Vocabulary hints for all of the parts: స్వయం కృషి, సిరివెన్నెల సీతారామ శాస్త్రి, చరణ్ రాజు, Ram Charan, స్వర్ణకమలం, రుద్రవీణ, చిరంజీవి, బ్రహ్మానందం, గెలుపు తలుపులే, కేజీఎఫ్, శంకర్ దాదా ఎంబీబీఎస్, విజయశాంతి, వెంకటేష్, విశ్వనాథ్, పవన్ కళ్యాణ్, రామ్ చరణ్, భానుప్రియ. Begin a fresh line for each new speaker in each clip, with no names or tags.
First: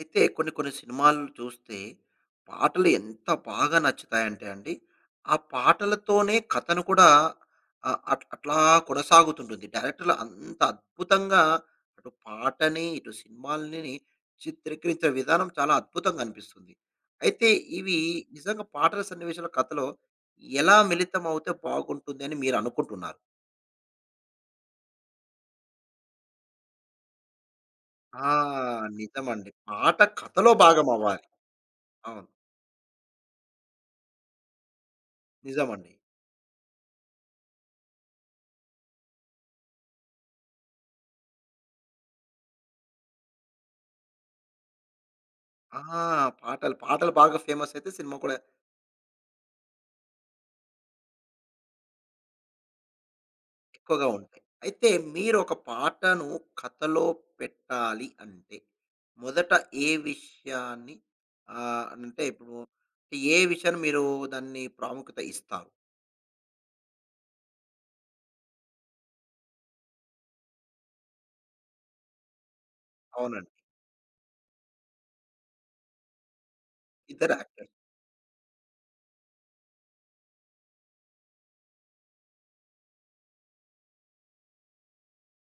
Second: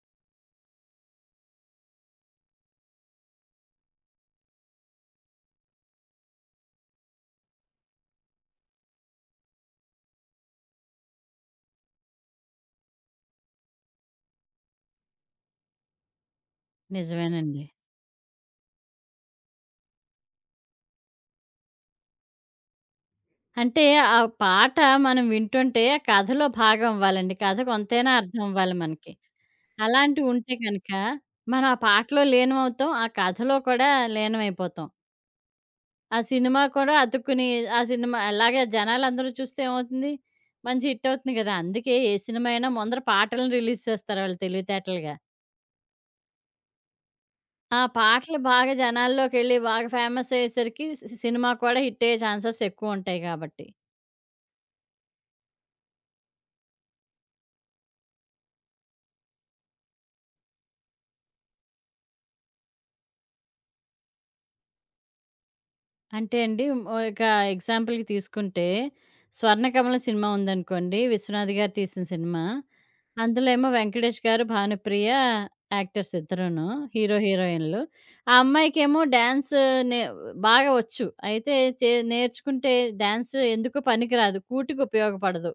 అయితే కొన్ని కొన్ని సినిమాలు చూస్తే పాటలు ఎంత బాగా నచ్చుతాయంటే అండి, ఆ పాటలతోనే కథను కూడా ఆహ్, అట్ అట్లా కొనసాగుతుంటుంది. డైరెక్టర్‌లు అంత అద్భుతంగా అటు పాటని, ఇటు సినిమాలని చిత్రీకరించే విధానం చాలా అద్భుతంగా అనిపిస్తుంది. అయితే
నిజమేనండి.
ఇవి నిజంగా పాటల సన్నివేశాల కథలో ఎలా మిళితం అవుతే బాగుంటుంది అని మీరు అనుకుంటున్నారు?
అంటే ఆ పాట మనం వింటుంటే ఆ కథలో భాగం అవ్వాలండి. కథ కొంతైనా
ఆ!
అర్థం అవ్వాలి మనకి.
నిజమండి. పాట
అలాంటివి
కథలో
ఉంటే
భాగం
గనక
అవ్వాలి.
మనం ఆ పాటలో
అవును.
లీనమవుతాం. ఆ కథలో కూడా లీనమైపోతాం.
నిజమండి.
ఆ సినిమా కూడా అతుక్కుని ఆ సినిమా అలాగే జనాలందరూ చూస్తే ఏమవుతుంది? మంచి హిట్ అవుతుంది కదా! అందుకే ఏ సినిమా అయినా ముందర పాటలను రిలీజ్ చేస్తారు వాళ్ళు తెలివితేటలుగా.
ఆ! పాటలు బాగా ఫేమస్
ఆ
అయితే సినిమా కూడా
పాటలు బాగా జనాల్లోకెళ్ళి బాగా ఫేమస్ అయ్యేసరికి సినిమా కూడా హిట్ అయ్యే ఛాన్సెస్ ఎక్కువుంటాయి కాబట్టి.
ఎక్కువగా ఉంటాయి. అయితే మీరు ఒక పాటను కథలో పెట్టాలి అంటే, మొదట ఏ విషయాన్ని అంటే ఇప్పుడు ఏ విషయాన్ని మీరు దాన్ని ప్రాముఖ్యత ఇస్తారు?
అంటే అండి, ఓహ్, ఇక ఎగ్జాంపుల్‌కి తీసుకుంటే 'స్వర్ణకమలం' సినిమా ఉందనుకోండి. విశ్వనాథ్ గారు తీసిన సినిమా. అందులో
అవునండి.
ఏమో 'వెంకటేష్' గారు, 'భానుప్రియ' యాక్టర్స్ ఇద్దరూను. హీరో,
ఇద్దరు యాక్టర్స్.
హీరోయిన్‌లు. ఆ అమ్మాయికేమో డాన్స్ నే బాగా వచ్చు. అయితే నేర్చుకుంటే డాన్స్ ఎందుకో పనికిరాదు. కూటికి ఉపయోగపడదు.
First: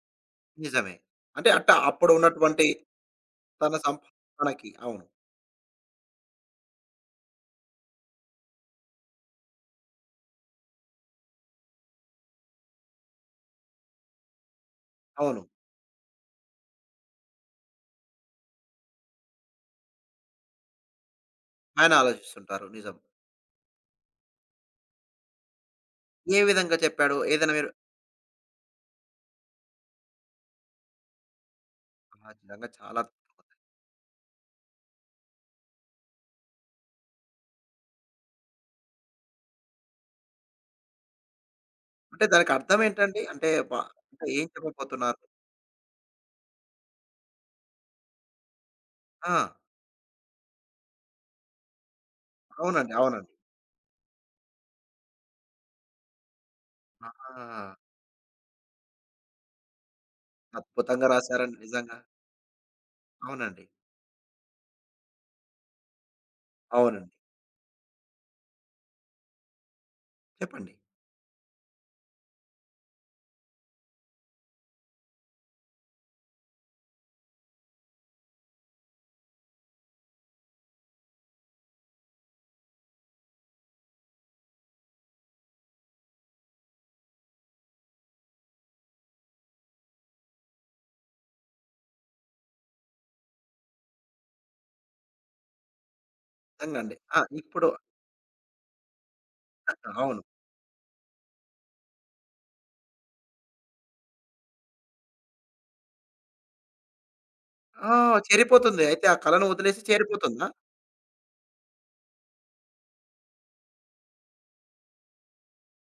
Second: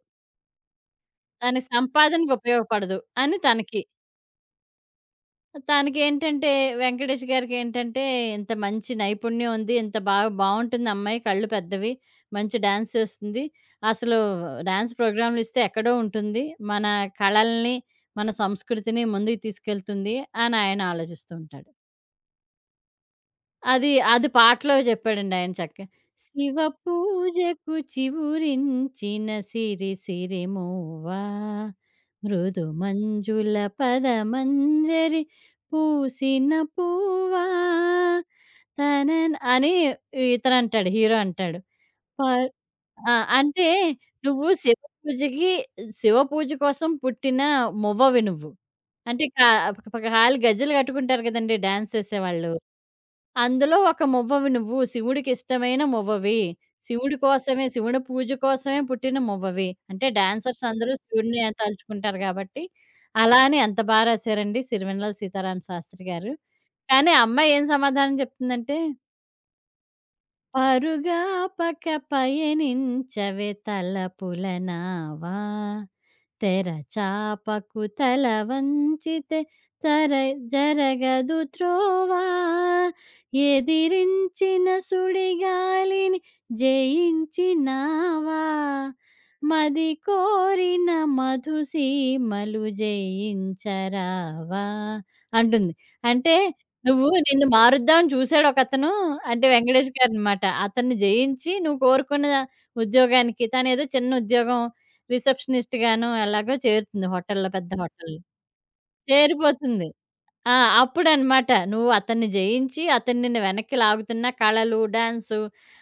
నిజమే. అంటే
దాని
అట్ట అప్పుడు
సంపాదనకు
ఉన్నటువంటి
ఉపయోగపడదు అని
తన
తనకి.
సంపాదనకి అవును.
తనకేంటంటే 'వెంకటేష్' గారికేంటంటే ఇంత మంచి నైపుణ్యం ఉంది. ఇంత బాగా బావుంటుంది అమ్మాయి. కళ్ళు పెద్దవి. మంచి డాన్స్ చేస్తుంది. అసలు డాన్స్
అవును.
ప్రోగ్రామ్‌లు ఇస్తే ఎక్కడో ఉంటుంది. మన కళల్ని, మన సంస్కృతిని ముందుకు తీసుకెళ్తుంది అని ఆయన ఆలోచిస్తూ ఉంటాడు.
ఆయన ఆలోచిస్తుంటారు. నిజం.
అది, అది పాటలో చెప్పాడండి ఆయన చక్కగా.
ఏ
శివ
విధంగా చెప్పాడు? ఏదైనా మీరు
పూజకు చివురించిన సిరి సిరిమూవా,
ఆ!
మృదు
నిజంగా చాలా
మంజుల పదమంజరి పూసిన పూవా, తనన్ అని ఇతనంటాడు. హీరో అంటాడు.
అంటే
పర్
దానికి అర్థం
ఆ!
ఏంటండి? అంటే
అంటే
బ అంటే ఏం
నువ్వు శివ
చెప్పబోతున్నారు?
పూజకి, శివ పూజ కోసం పుట్టిన మొవ్వవి నువ్వు. అంటే
ఆ!
కా ప కాలి గజ్జెలు కట్టుకుంటారు కదండీ డాన్స్ చేసేవాళ్ళు.
అవునండి. అవునండి.
అందులో ఒక మువ్వవి నువ్వు. శివుడికిష్టమైన మువ్వవి. శివుడి
ఆ!
కోసమే, శివుని పూజ కోసమే పుట్టిన మువ్వవి. అంటే డాన్సర్స్ అందరూ
అద్భుతంగా
శివుడిని
రాశారండి నిజంగా.
తలుచుకుంటారు గాబట్టి. అలా అని
అవునండి.
ఎంత రాశారండి 'సిరివెన్నెల సీతారామ శాస్త్రి' గారు. కానీ
అవునండి.
ఆ అమ్మాయి ఏం సమాధానం చెప్తుందంటే,
చెప్పండి.
పరుగాపక పయనించవే తలపుల నావా, తెరచాపకు తల వంచితే తర జరగదు త్రోవా, ఎదిరించిన సుడిగాలిని జయించినావా, మది కోరిన మధుసీమలు జయించరావా అంటుంది. అంటే
నిజంగా అండి.
నువ్వు
ఆ!
నిన్ను
ఇప్పుడు
మారుద్దామని చూసాడు ఒకతను. అంటే 'వెంకటేష్'
అవును.
గారనమాట. అతన్ని జయించి నువ్వు కోరుకున్న ఉద్యోగానికి తనేదో చిన్న ఉద్యోగం రిసెప్షనిస్ట్ గానో ఎలాగో చేరుతుంది హోటల్‌లో, పెద్ద
ఆ!
హోటల్‌లో.
చేరిపోతుంది. అయితే ఆ కళను వదిలేసి
చేరిపోతుంది.
చేరిపోతుందా?
ఆ! అప్పుడనమాట నువ్వు అతన్ని జయించి, అతను నిన్ను వెనక్కి లాగుతున్న కళలు, డాన్సు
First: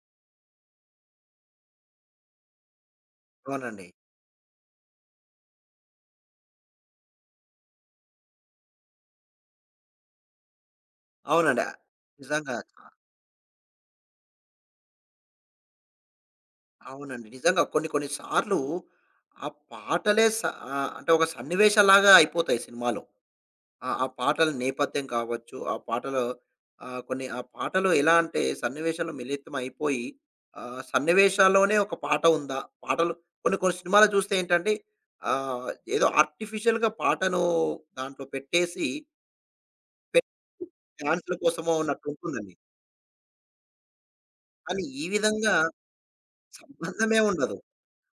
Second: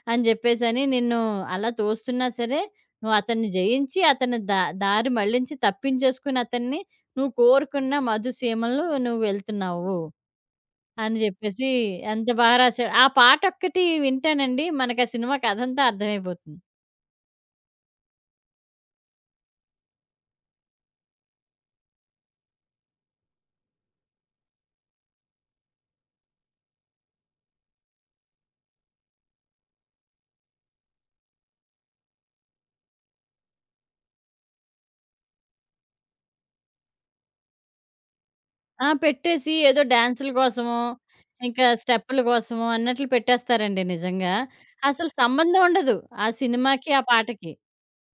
అని జెప్పేసని నిన్ను అలా తోస్తున్నా సరే, నువ్వు అతన్ని
అవునండి.
జయించి అతని దారి మళ్ళించి తప్పించేసుకుని అతన్ని, నువ్వు కోరుకున్న మధుసీమలు నువ్వు వెళ్తున్నావు అని
అవునండి.
జెప్పేసి
ఆ,
ఎంత
నిజంగా.
బాగా
ఆ,
రాసారు. ఆ పాటొక్కటి వింటేనండి మనకు ఆ సినిమా కథంతా అర్థమైపోతుంది.
అవునండి. నిజంగా కొన్ని కొన్ని సార్లు ఆ పాటలే స అంటే ఒక సన్నివేశంలాగా అయిపోతాయి సినిమాలో. ఆ! ఆ పాటల నేపథ్యం కావచ్చు, ఆ పాటలో కొన్ని ఆ పాటలు ఎలా అంటే సన్నివేశాలు మిళితం అయిపోయి సన్నివేశాల్లోనే ఒక పాట ఉందా? పాటలు కొన్ని కొన్ని సినిమాలు చూస్తే ఏంటంటే ఆహ్, ఏదో ఆర్టిఫిషియల్‌గా పాటను దాంట్లో పెట్టేసి
ఆ! పెట్టేసి ఏదో
పె
డాన్సుల కోసమో,
డాన్స్‌ల
ఇంకా
కోసమో
స్టెప్పుల
అన్నట్టుంటుందండి.
కోసమో అన్నట్లు పెట్టేస్తారండి నిజంగా.
కానీ ఈ
అసలు
విధంగా
సంబంధం ఉండదు ఆ సినిమాకి, ఆ
సంబంధమే
పాటకి.
ఉండదు.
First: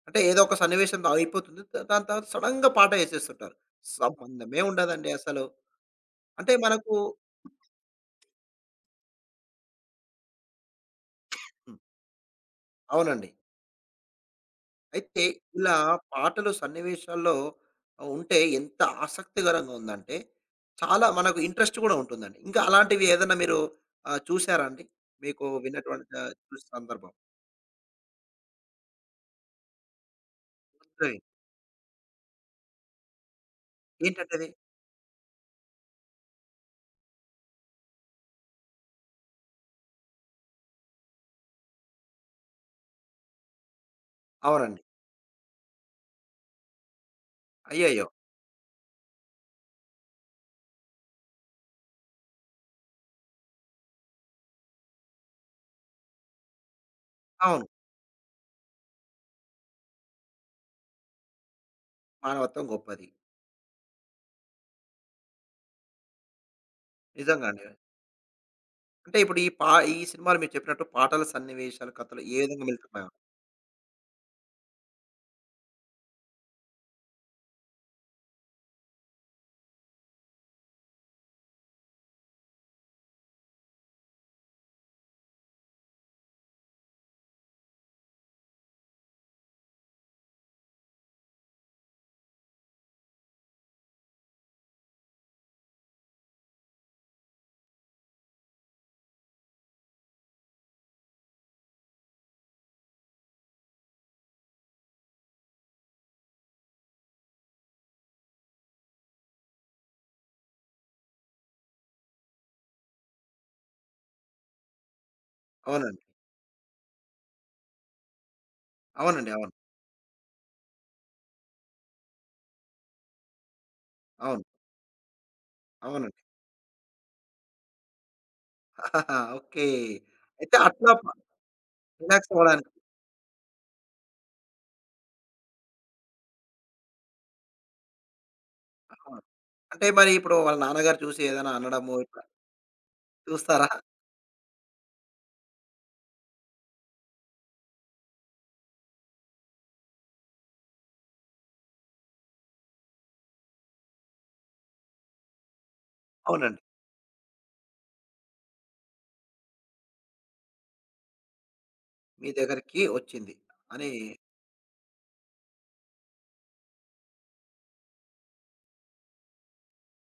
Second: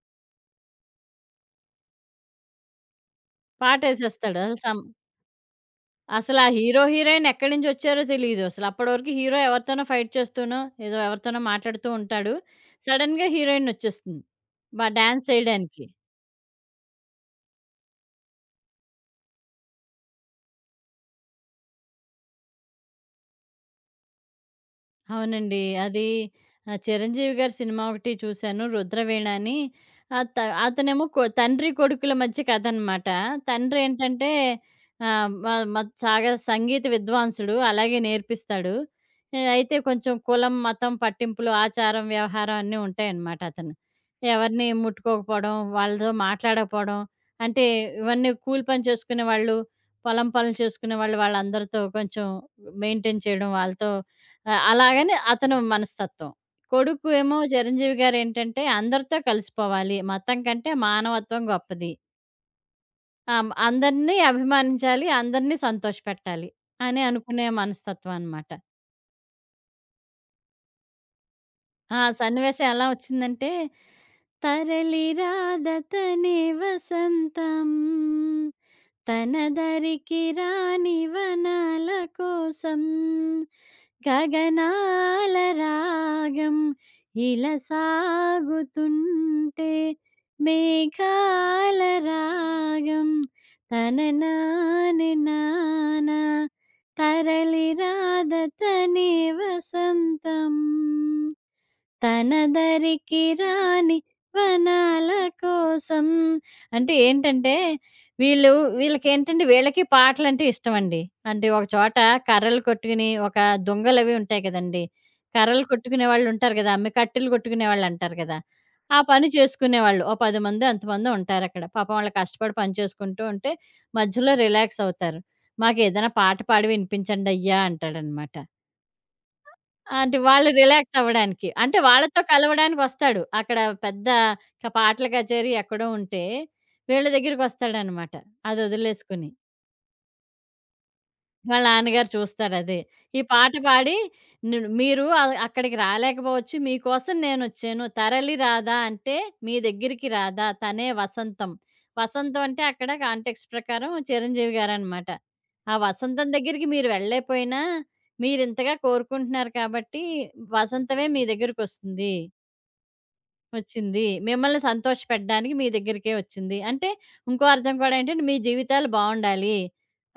అంటే ఏదో ఒక సన్నివేశం అయిపోతుంది. దా దాని తర్వాత సడెన్‌గా పాట యేసేస్తుంటారు.
పాటేసేస్తాడు. అసలు
సంబంధమే
సం
ఉండదండి అసలు.
అసలా
అంటే
హీరో,
మనకు
హీరోయిన్ ఎక్కడి నుంచొచ్చారో తెలీదు అసలు. అప్పటి వరకు హీరో ఎవరితోనో ఫైట్ చేస్తూనో, ఏదో ఎవరితోనో
హ్మ్.
మాట్లాడుతూ ఉంటాడు. సడెన్‌గా
అవునండి.
హీరోయినొచ్చేస్తుంది.
అయితే
డాన్స్
ఇలా
చేయడానికి.
పాటలు సన్నివేశాల్లో ఉంటే ఎంత ఆసక్తికరంగా ఉందంటే చాలా మనకు ఇంట్రెస్ట్ కూడా ఉంటుందండి. ఇంకా అలాంటివి ఏదైనా మీరు చూసారా అండి? మీకు
అవునండి. అది
విన్నటువంటి చూసిన సందర్భం.
'చిరంజీవి' గారి సినిమా ఒకటి చూశాను 'రుద్రవీణ' అని. ఆహ్, త అతనేమో
సరే.
తండ్రి కొడుకుల మధ్య కథనమాట. తండ్రేంటంటే
ఏంటంటే అది?
ఆహ్, మ మ సాగ సంగీత విద్వాంసుడు. అలాగే నేర్పిస్తాడు. అయితే కొంచెం కులం, మతం పట్టింపులు, ఆచారం, వ్యవహారం అన్నీ ఉంటాయన్నమాట అతను. ఎవరిని
అవునండి.
ముట్టుకోకపోవడం, వాళ్ళతో మాట్లాడకపోవడం, అంటే
అయ్యయ్యో!
ఇవన్నీ కూలి పని చేసుకునేవాళ్ళు, పొలం పనులు చేసుకునేవాళ్ళు, వాళ్ళందరితో కొంచెం మెయింటైన్ చేయడం వాళ్ళతో. ఆ! అలాగని అతను మనస్తత్వం. కొడుకు ఏమో
అవును.
చిరంజీవి గారేంటంటే అందరితో కలిసిపోవాలి. మతం కంటే మానవత్వం గొప్పది.
మానవత్వం గొప్పది.
అందరిని అభిమానించాలి. అందరిని సంతోషపెట్టాలి అని
నిజంగా
అనుకునే
అండి.
మనస్తత్వం అనమాట.
అంటే ఇప్పుడు ఈ పా ఈ సినిమాలు మీరు చెప్పినట్టు పాటల సన్నివేశాలు,
ఆ
కథలు ఏ
సన్నివేశం
విధంగా
ఎలా
వెళ్తున్నాయో
వచ్చిందంటే, తరలి రాదతనే వసంతం, తనదరికి రాని వనాల కోసం, గగనాల రాగం ఇలా సాగుతుంటే, మేఘాల రాగం, తన నాని నాన తరలి రాధ తనే వసంతం, తనదరికి రాని వనాల కోసం. అంటే ఏంటంటే, వీళ్ళు వీళ్ళకేంటంటే వీళ్ళకి పాటలంటే ఇష్టమండి. అంటే ఒక చోట కర్రలు కొట్టుకుని, ఒక దొంగలవి ఉంటాయి కదండీ! కర్రలు
అవునండి.
కొట్టుకునే వాళ్ళుంటారు కదా! అమ్మి కట్టెలు కొట్టుకునే వాళ్ళంటారు కదా! ఆ పని
అవునండి. అవును.
చేసుకునేవాళ్ళు. ఓ 10 మందో అంతమందో ఉంటారక్కడ. పాపం వాళ్ళు కష్టపడి పని చేసుకుంటూ ఉంటే, మధ్యలో
అవును.
రిలాక్స్ అవుతారు. "మాకేదైనా
అవునండి.
పాట పాడి వినిపించండయ్యా" అంటాడనమాట.
ఓకే.
అంటే వాళ్ళు
అయితే అట్లా
రిలాక్స్
ప
అవ్వడానికి. అంటే వాళ్ళతో
రిలాక్స్ అవ్వడానికి.
కలవడానికొస్తాడు. అక్కడ పెద్ద పాటల కచేరీ ఎక్కడో ఉంటే వీళ్ళ దగ్గరికొస్తాడనమాట, అదొదిలేసుకొని.
అంటే మరి ఇప్పుడు వాళ్ళ నాన్నగారు చూసి ఏదైనా
వాళ్ళ
అనడము
నాన్నగారు
ఇట్లా
చూస్తారదే. ఈ పాట
చూస్తారా?
పాడి మీరు అక్కడికి రాలేకపోవచ్చు. మీకోసం నేనొచ్చాను. తరలి రాదా అంటే మీ దగ్గరికి రాదా తనే వసంతం. వసంతం అంటే అక్కడ కాంటెక్స్ట్ ప్రకారం చిరంజీవి గారనమాట. ఆ వసంతం
అవునండి.
దగ్గరికి మీరు వెళ్ళలేకపోయినా మీరింతగా కోరుకుంటున్నారు కాబట్టి వసంతమే మీ దగ్గరికొస్తుంది.
మీ దగ్గరికి వచ్చింది అని
వచ్చింది. మిమ్మల్ని సంతోషపెట్టడానికి మీ దగ్గరికే వచ్చింది. అంటే ఇంకో అర్థం కూడా ఏంటంటే మీ జీవితాలు బావుండాలి.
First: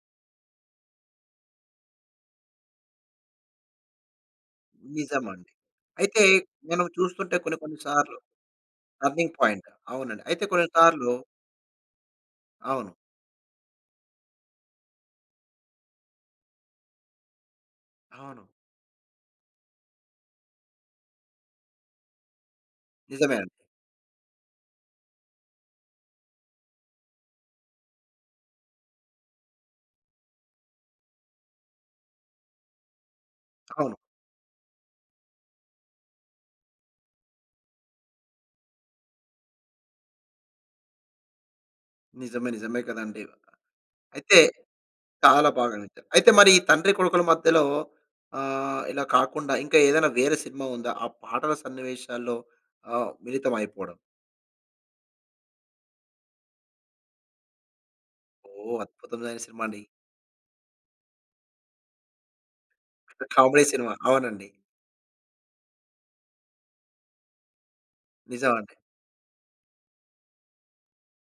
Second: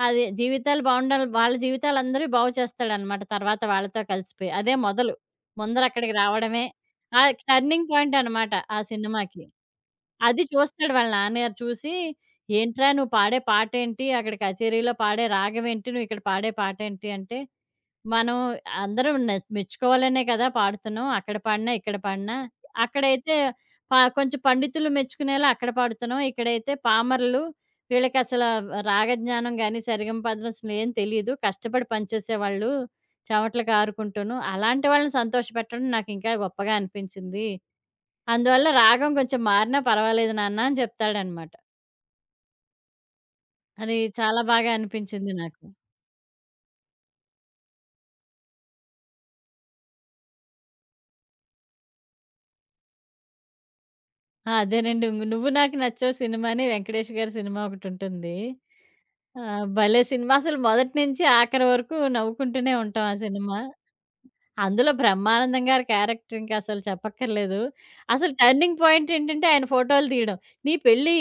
అది జీవితాలు బావుండాలి. వాళ్ళ జీవితాలందరివి బాగు చేస్తాడనమాట తర్వాత వాళ్ళతో కలిసిపోయి. అదే మొదలు.
నిజమండి.
ముందరక్కడికి
అయితే
రావడమే
మనం
ఆ
చూస్తుంటే కొన్ని కొన్ని
టర్నింగ్ పాయింట్
సార్లు
అనమాట ఆ
టర్నింగ్
సినిమాకి.
పాయింట్. అవునండి.
అది
అయితే కొన్ని
చూస్తాడు వాళ్ళ
సార్లు
నాన్నగారు చూసి, "ఏంట్రా
అవును.
నువ్వు పాడే పాటేంటి? అక్కడ కచేరీలో పాడే రాగమేంటి? నువ్వు ఇక్కడ పాడే పాటేంటి?" అంటే మనం
అవును.
అందరం మెచ్చుకోవాలనే కదా పాడుతున్నాం. అక్కడ పాడినా, ఇక్కడ పాడినా.
నిజమే
అక్కడైతే
అండి.
కొంచెం పండితులు మెచ్చుకునేలా అక్కడ పాడుతున్నాం. ఇక్కడైతే పామరులు, వీళ్ళకసల రాగజ్ఞానం గాని, సరిగమపదం అసలు ఏం తెలీదు. కష్టపడి పనిచేసేవాళ్ళు, చెమటలు
అవును.
కారుకుంటూను. అలాంటి వాళ్ళని సంతోషపెట్టడం నాకింకా గొప్పగా అనిపించింది. అందువల్ల రాగం కొంచెం మారినా పర్వాలేదు నాన్న అని చెప్తాడనమాట.
నిజమే, నిజమే కదండీ.
అది
అయితే
చాలా బాగా అనిపించింది
చాలా
నాకు.
బాగా నచ్చారు. అయితే మరి ఈ తండ్రి కొడుకుల మధ్యలో ఇలా కాకుండా ఇంకా ఏదైనా వేరే సినిమా ఉందా? ఆ పాటల సన్నివేశాల్లో మిళితం అయిపోవడం.
ఆ! అదేనండి. 'నువ్వు నాకు నచ్చావు' సినిమా అని వెంకటేష్ గారి సినిమా ఒకటుంటుంది.
ఓహ్! అద్భుతమైన
ఆ!
సినిమా అండి.
భలే సినిమా. అసలు మొదటి నుంచి ఆఖరి వరకు నవ్వుకుంటూనే ఉంటాం ఆ సినిమా.
Comedy cinema. అవునండి.
అందులో బ్రహ్మానందం గారి క్యారెక్టర్ ఇంక అసలు చెప్పక్కర్లేదు. అసలు
నిజమండి.
టర్నింగ్ పాయింట్ ఏంటంటే ఆయన ఫోటోలు తీయడం. "నీ పెళ్లి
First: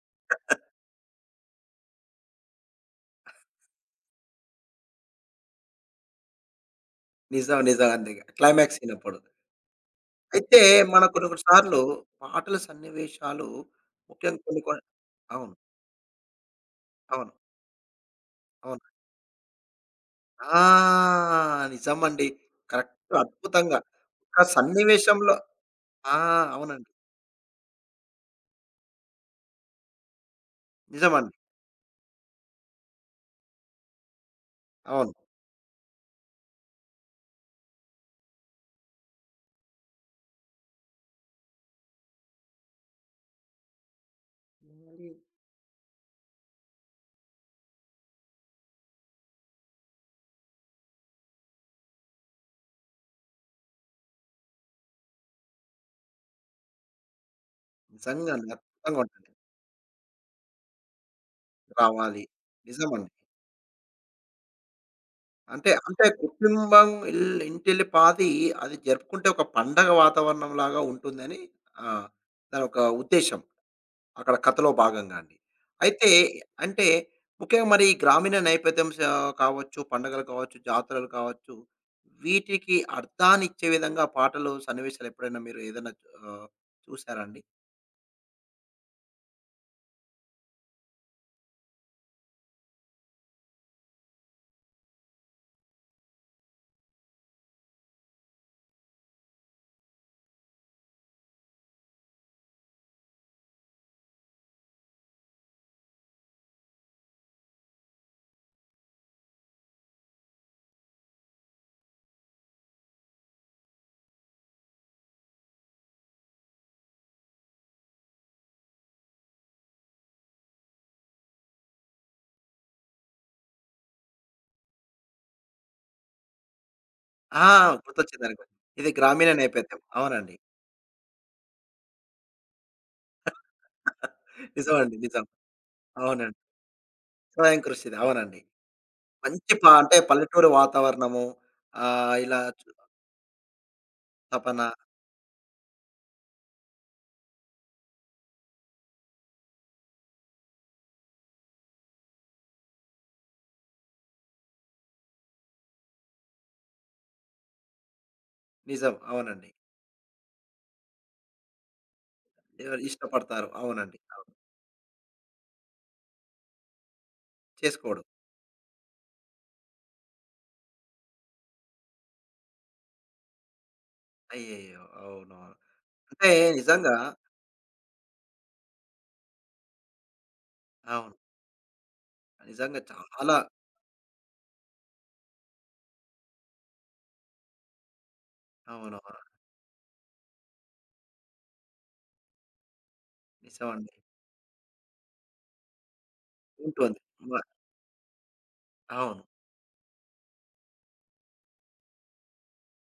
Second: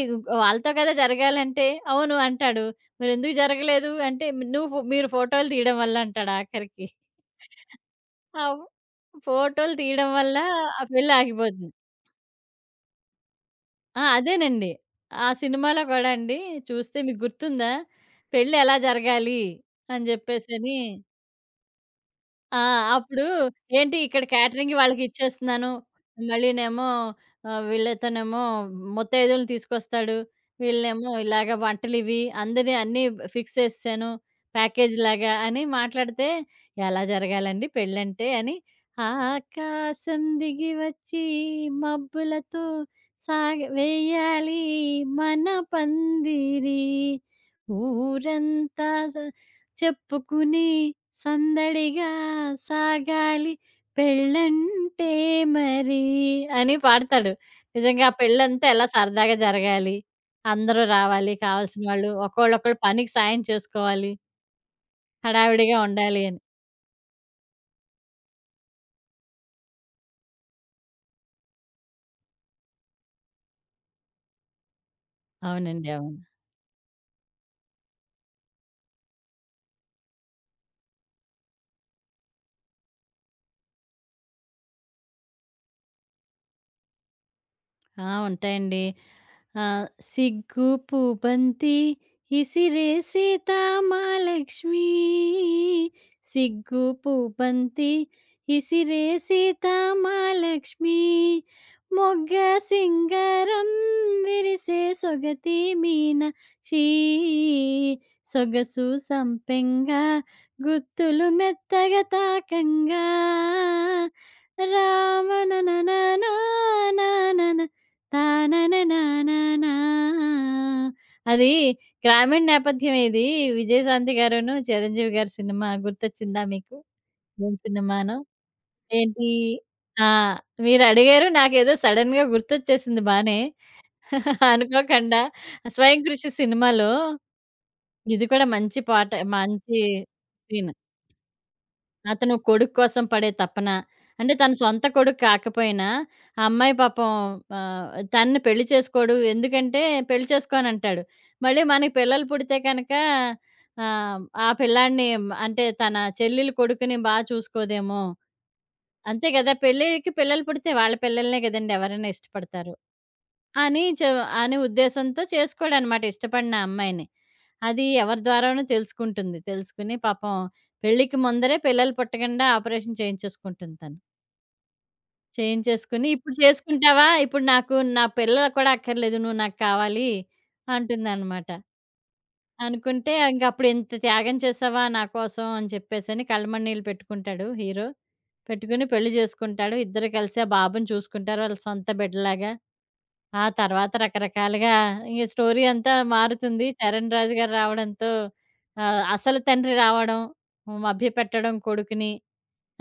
వాళ్ళతో కదా జరగాలంటే", "అవును" అంటాడు. "మరెందుకు జరగలేదు" అంటే, "నువ్వు ఫో మీరు ఫోటోలు తీయడం వల్ల" అంటాడు ఆఖరికి.
నిజం. నిజం అండి.
అవు
క్లైమాక్స్ సీనప్పుడు.
ఫోటోలు తీయడం వల్ల
అయితే
ఆ
మన
పెళ్లి
కొన్ని కొన్ని
ఆగిపోతుంది.
సార్లు పాటల సన్నివేశాలు
ఆ!
ముఖ్యంగా కొన్ని
అదేనండి.
కొన్ని
ఆ
అవును.
సినిమాలో కూడా అండి చూస్తే మీకు
అవును.
గుర్తుందా? "పెళ్లి ఎలా
అవును.
జరగాలి" అని చెప్పేసని,
ఆ! నిజమండి.
ఆ!
కరెక్ట్.
అప్పుడు
అద్భుతంగా.
ఏంటి ఇక్కడ
ఒక
క్యాటరింగ్
సన్నివేశంలో
వాళ్ళకిచ్చేస్తున్నాను.
ఆ!
మళ్ళీనేమో
అవునండి.
వీళ్ళతోనేమో ముత్తైదువలని తీసుకొస్తాడు. వీళ్ళనేమో
నిజమండి.
ఇలాగ వంటలివి అందరి అన్నీ ఫిక్స్ చేసేసాను.
అవును.
ప్యాకేజ్‌లాగా అని మాట్లాడితే, ఎలా జరగాలండి పెళ్ళంటే అని, ఆకాశం దిగి వచ్చి మబ్బులతో సాగ వేయాలి మన పందిరి, ఊరంతా స చెప్పుకుని సందడిగా సాగాలి పెళ్ళంటే మరి అని పాడతాడు. నిజంగా ఆ
నిజంగా అండి.
పెళ్ళంతా ఎలా
అద్భుతంగా ఉంటుంది.
సరదాగా జరగాలి. అందరూ రావాలి కావాల్సిన వాళ్ళు.
రావాలి.
ఒకళ్ళొకళ్ళు
నిజమండి.
పనికి సాయం చేసుకోవాలి.
అంటే
హడావిడిగా
అంటే
ఉండాలి అని.
కుటుంబం ఇల్ ఇంటిల్లిపాది అది జరుపుకుంటే ఒక పండగ వాతావరణంలాగా ఉంటుందని ఆ! దానొక ఉద్దేశ్యం. అక్కడ కథలో భాగంగా అండి.
అవునండి.
అయితే
అవును.
అంటే ముఖ్యంగా మరి ఈ గ్రామీణ నేపథ్యం స కావచ్చు, పండుగలు కావచ్చు, జాతరలు కావచ్చు, వీటికి అర్థాన్నిచ్చే విధంగా పాటలు, సన్నివేశాలు ఎప్పుడైనా మీరు ఏదైనా ఆహ్, చూసారా అండి?
ఆ! ఉంటాయండి. ఆ! సిగ్గు పూబంతి ఇసిరేసి సీతామాలక్ష్మి. సిగ్గు పూబంతి ఇసిరేసి సీతామాలక్ష్మి. మొగ్గ సింగారం విరిసే సొగతి మీనాక్షి. సొగసు సంపెంగ గుత్తులు మెత్తగా తాకంగా. రామ ననననా నానన తానననానానా. అది గ్రామీణ నేపథ్యమే ఇది. విజయశాంతి గారును, చిరంజీవి గారి సినిమా గుర్తొచ్చిందా మీకు?
ఆ!
ఏం సినిమానో?
గుర్తొచ్చిందండి. ఇది
ఏంటి
గ్రామీణ నేపథ్యం.
ఆ!
అవునండి.
మీరడిగారు నాకేదో సడెన్‌గా గుర్తొచ్చేసింది బానే.
నిజమండి.
అనుకోకుండా
నిజం.
'స్వయం కృషి'
అవునండి.
సినిమాలో.
స్వయం కృషిది.
ఇది
అవునండి.
కూడా మంచి పాట,
మంచి ప
మంచి
అంటే పల్లెటూరు
సీన్.
వాతావరణము ఆహ్,
అతను
ఇలా చు
కొడుకు కోసం పడే తపన. అంటే తన
తపన
సొంత కొడుకు కాకపోయినా, ఆ అమ్మాయి పాపం ఆహ్, తనని పెళ్లి చేసుకోడు. ఎందుకంటే పెళ్లి చేసుకోనంటాడు. మళ్ళీ మనకి పిల్లలు పుడితే కనుక ఆ పిల్లాడిని, అంటే తన చెల్లెలు కొడుకుని చూసుకోదేమో.
నిజం.
అంతే
అవునండి.
కదా! పెళ్ళికి పిల్లలు పుడితే వాళ్ళ పిల్లలనే కదండీ ఎవరైనా ఇష్టపడతారు.
ఎవరు ఇష్టపడతారు.
అని
అవునండి.
చ
అవును.
అనే ఉద్దేశంతో చేసుకోడనమాట ఇష్టపడిన అమ్మాయిని. అది
చేసుకోవడం.
ఎవరి ద్వారానో తెలుసుకుంటుంది. తెలుసుకుని పాపం పెళ్ళికి ముందరే పిల్లలు పుట్టకుండా ఆపరేషన్ చేయించేసుకుంటుంది తను.
అయ్యయ్యో! అవునవును.
చేయించేసుకొని,
అంటే
"ఇప్పుడు
నిజంగా
చేసుకుంటావా? ఇప్పుడు నాకు నా పిల్లలు కూడా అక్కర్లేదు. నువ్వు నాకు కావాలి"
అవును.
అంటుందనమాట.
నిజంగా
అనుకుంటే
చాలా
ఇంకప్పుడు "ఇంత త్యాగం చేసావా నా కోసం" అని చెప్పేసని కళ్ళమన్నీళ్ళు పెట్టుకుంటాడు హీరో. పెట్టుకుని పెళ్లి
అవునవును.
చేసుకుంటాడు. ఇద్దరు కలిసి ఆ బాబుని చూసుకుంటారు వాళ్ళ సొంత బిడ్డలాగా. ఆ తర్వాత
నిజమండి.
రకరకాలుగా ఈ స్టోరీ అంతా మారుతుంది.
ఉంటుంది.
'చరణ్ రాజు'
మ
గారు రావడంతో
అవును.
అసలు తండ్రి రావడం, మభ్యపెట్టడం కొడుకుని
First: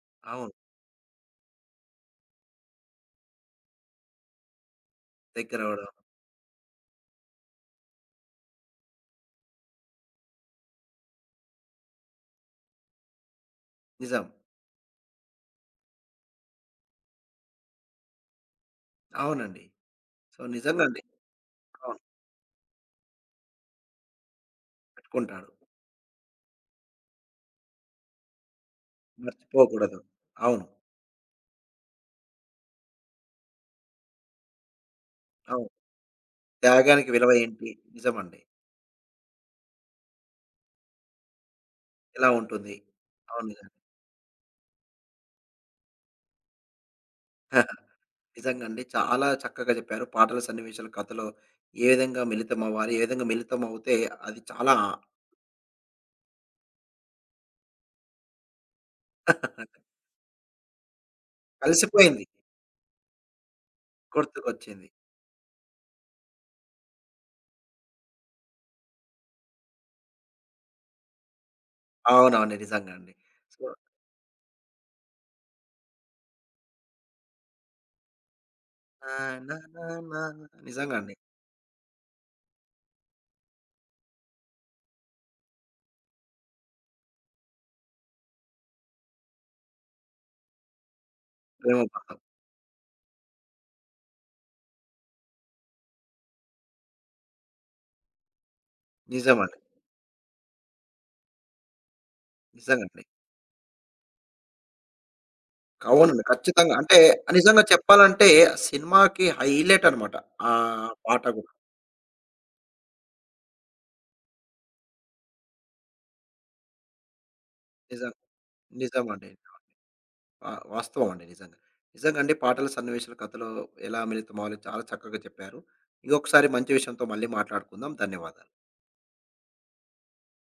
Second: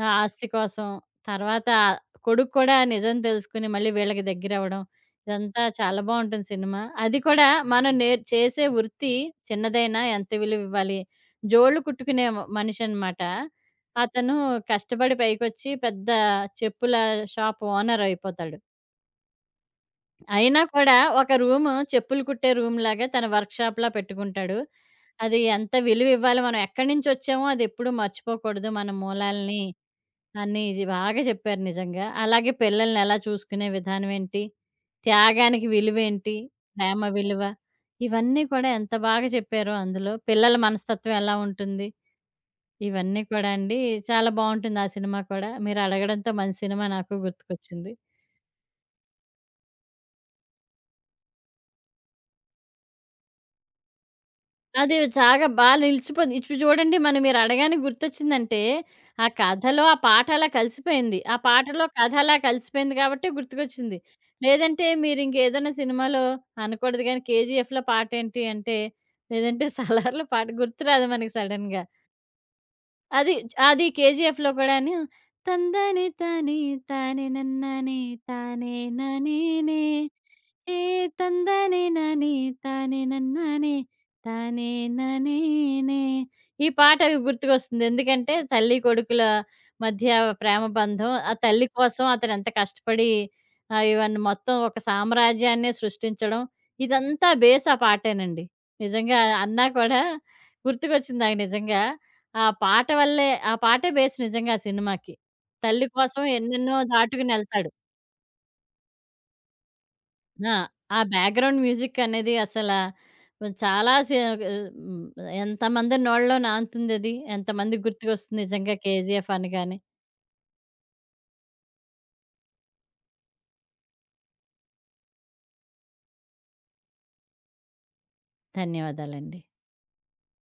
ఆస్తి
అవును.
కోసం. తర్వాత కొడుకు కూడా నిజం తెలుసుకొని మళ్ళీ వీళ్ళకి దగ్గరవ్వడం. ఇదంతా
దగ్గరవ్వడం.
చాలా బావుంటుంది సినిమా. అది కూడా, మనం చేసే వృత్తి చిన్నదైనా ఎంత విలువివ్వాలి. జోళ్ళు కుట్టుకునే మనిషనమాట.
నిజం.
అతను కష్టపడి పైకొచ్చి పెద్ద చెప్పుల షాప్ ఓనరయిపోతాడు.
అవునండి. సో,
అయినా
నిజంగా
కూడా
అండి.
ఒక రూము
అవును.
చెప్పులు కుట్టే రూమ్‌లాగా తన వర్క్‌షాప్‌లా పెట్టుకుంటాడు. అది
పెట్టుకుంటాడు.
ఎంత విలువ ఇవ్వాలి, మనం ఎక్కడి నుంచొచ్చామో అది ఎప్పుడూ మర్చిపోకూడదు మన మూలాల్ని.
మర్చిపోకూడదు.
అన్నీ
అవును.
ఇది బాగా చెప్పారు నిజంగా. అలాగే పిల్లల్ని ఎలా చూసుకునే విధానం ఏంటి, త్యాగానికి
అవును.
విలువేంటి, ప్రేమ
త్యాగానికి విలువ
విలువ,
ఏంటి? నిజమండి.
ఇవన్నీ కూడా ఎంత బాగా చెప్పారో అందులో. పిల్లల మనస్తత్వం ఎలా ఉంటుంది,
ఎలా ఉంటుంది?
ఇవన్నీ
అవును.
కూడా
నిజంగా.
అండి చాలా బావుంటుంది ఆ సినిమా కూడా. మీరు అడగడంతో మంచి సినిమా నాకు గుర్తుకొచ్చింది.
నిజంగా అండి. చాలా చక్కగా చెప్పారు. పాటల సన్నివేశాలు, కథలో ఏ విధంగా మిళితమవ్వాలి? ఏ విధంగా మిళితమవుతే అది చాలా
అది చాగా బా నిలిచిపోయింది. ఇప్పుడు చూడండి మనం, మీరు అడగానే గుర్తొచ్చిందంటే, ఆ కథలో ఆ పాట అలా కలిసిపోయింది, ఆ పాటలో కథ
కలిసిపోయింది.
అలా కలిసిపోయింది కాబట్టి గుర్తుకొచ్చింది. లేదంటే
గుర్తుకొచ్చింది.
మీరు ఇంకేదైనా సినిమాలో అనకూడదు గానీ 'కేజీఎఫ్‌లో' పాటేంటి అంటే, లేదంటే 'సలార్‌లో' పాట గుర్తురాదు మనకి సడెన్‌గా.
అవునవును. నిజంగా అండి.
అది
సో
అది 'కేజీఎఫ్‌లో' కూడాను తందనే తానే తానె నన్నానే తానే
ఆ! నా
నానేనే,
నా నా
ఏ
నిజంగా అండి.
తందానే నానే తానే నన్నానే తానే నానేనే, ఈ పాట గుర్తుకొస్తుంది. ఎందుకంటే తల్లి కొడుకుల మధ్య ప్రేమ బంధం. ఆ తల్లి
ప్రేమ
కోసం
పాటలు.
అతను ఎంత కష్టపడి ఇవన్నీ మొత్తం ఒక సామ్రాజ్యాన్నే సృష్టించడం. ఇదంతా బేస్ ఆ పాటేనండి. నిజంగా
నిజమండి.
అన్నా కూడా గుర్తుకొచ్చింది నాకు నిజంగా. ఆ పాట
నిజంగండి.
వల్లే, ఆ పాటే బేస్ నిజంగా ఆ సినిమాకి. 'తల్లి
అవునండి.
కోసం'
ఖచ్చితంగా.
ఎన్నెన్నో
అంటే నిజంగా
దాటుకునెళ్తాడు.
చెప్పాలంటే సినిమాకి హైలైట్ అనమాట. ఆ
ఆ! ఆ
పాట గూడా.
బ్యాక్‌గ్రౌండ్ మ్యూజిక్ అనేది చాలా హ్మ్. ఎంతమంది నోళ్ళలో నానుతుందది. ఎంతమందికి
నిజం.
గుర్తుకొస్తుంది నిజంగా
నిజమండి.
'కేజీఎఫ్' అనగానే.
ఆ! వాస్తవం అండి నిజంగా. నిజంగా అండి పాటల సన్నివేశాలు, కథలు ఎలా మిళితమవ్వాలి చాలా చక్కగా చెప్పారు. ఇంకొకసారి మంచి విషయంతో మళ్ళీ మాట్లాడుకుందాం. ధన్యవాదాలు.
ధన్యవాదాలండి.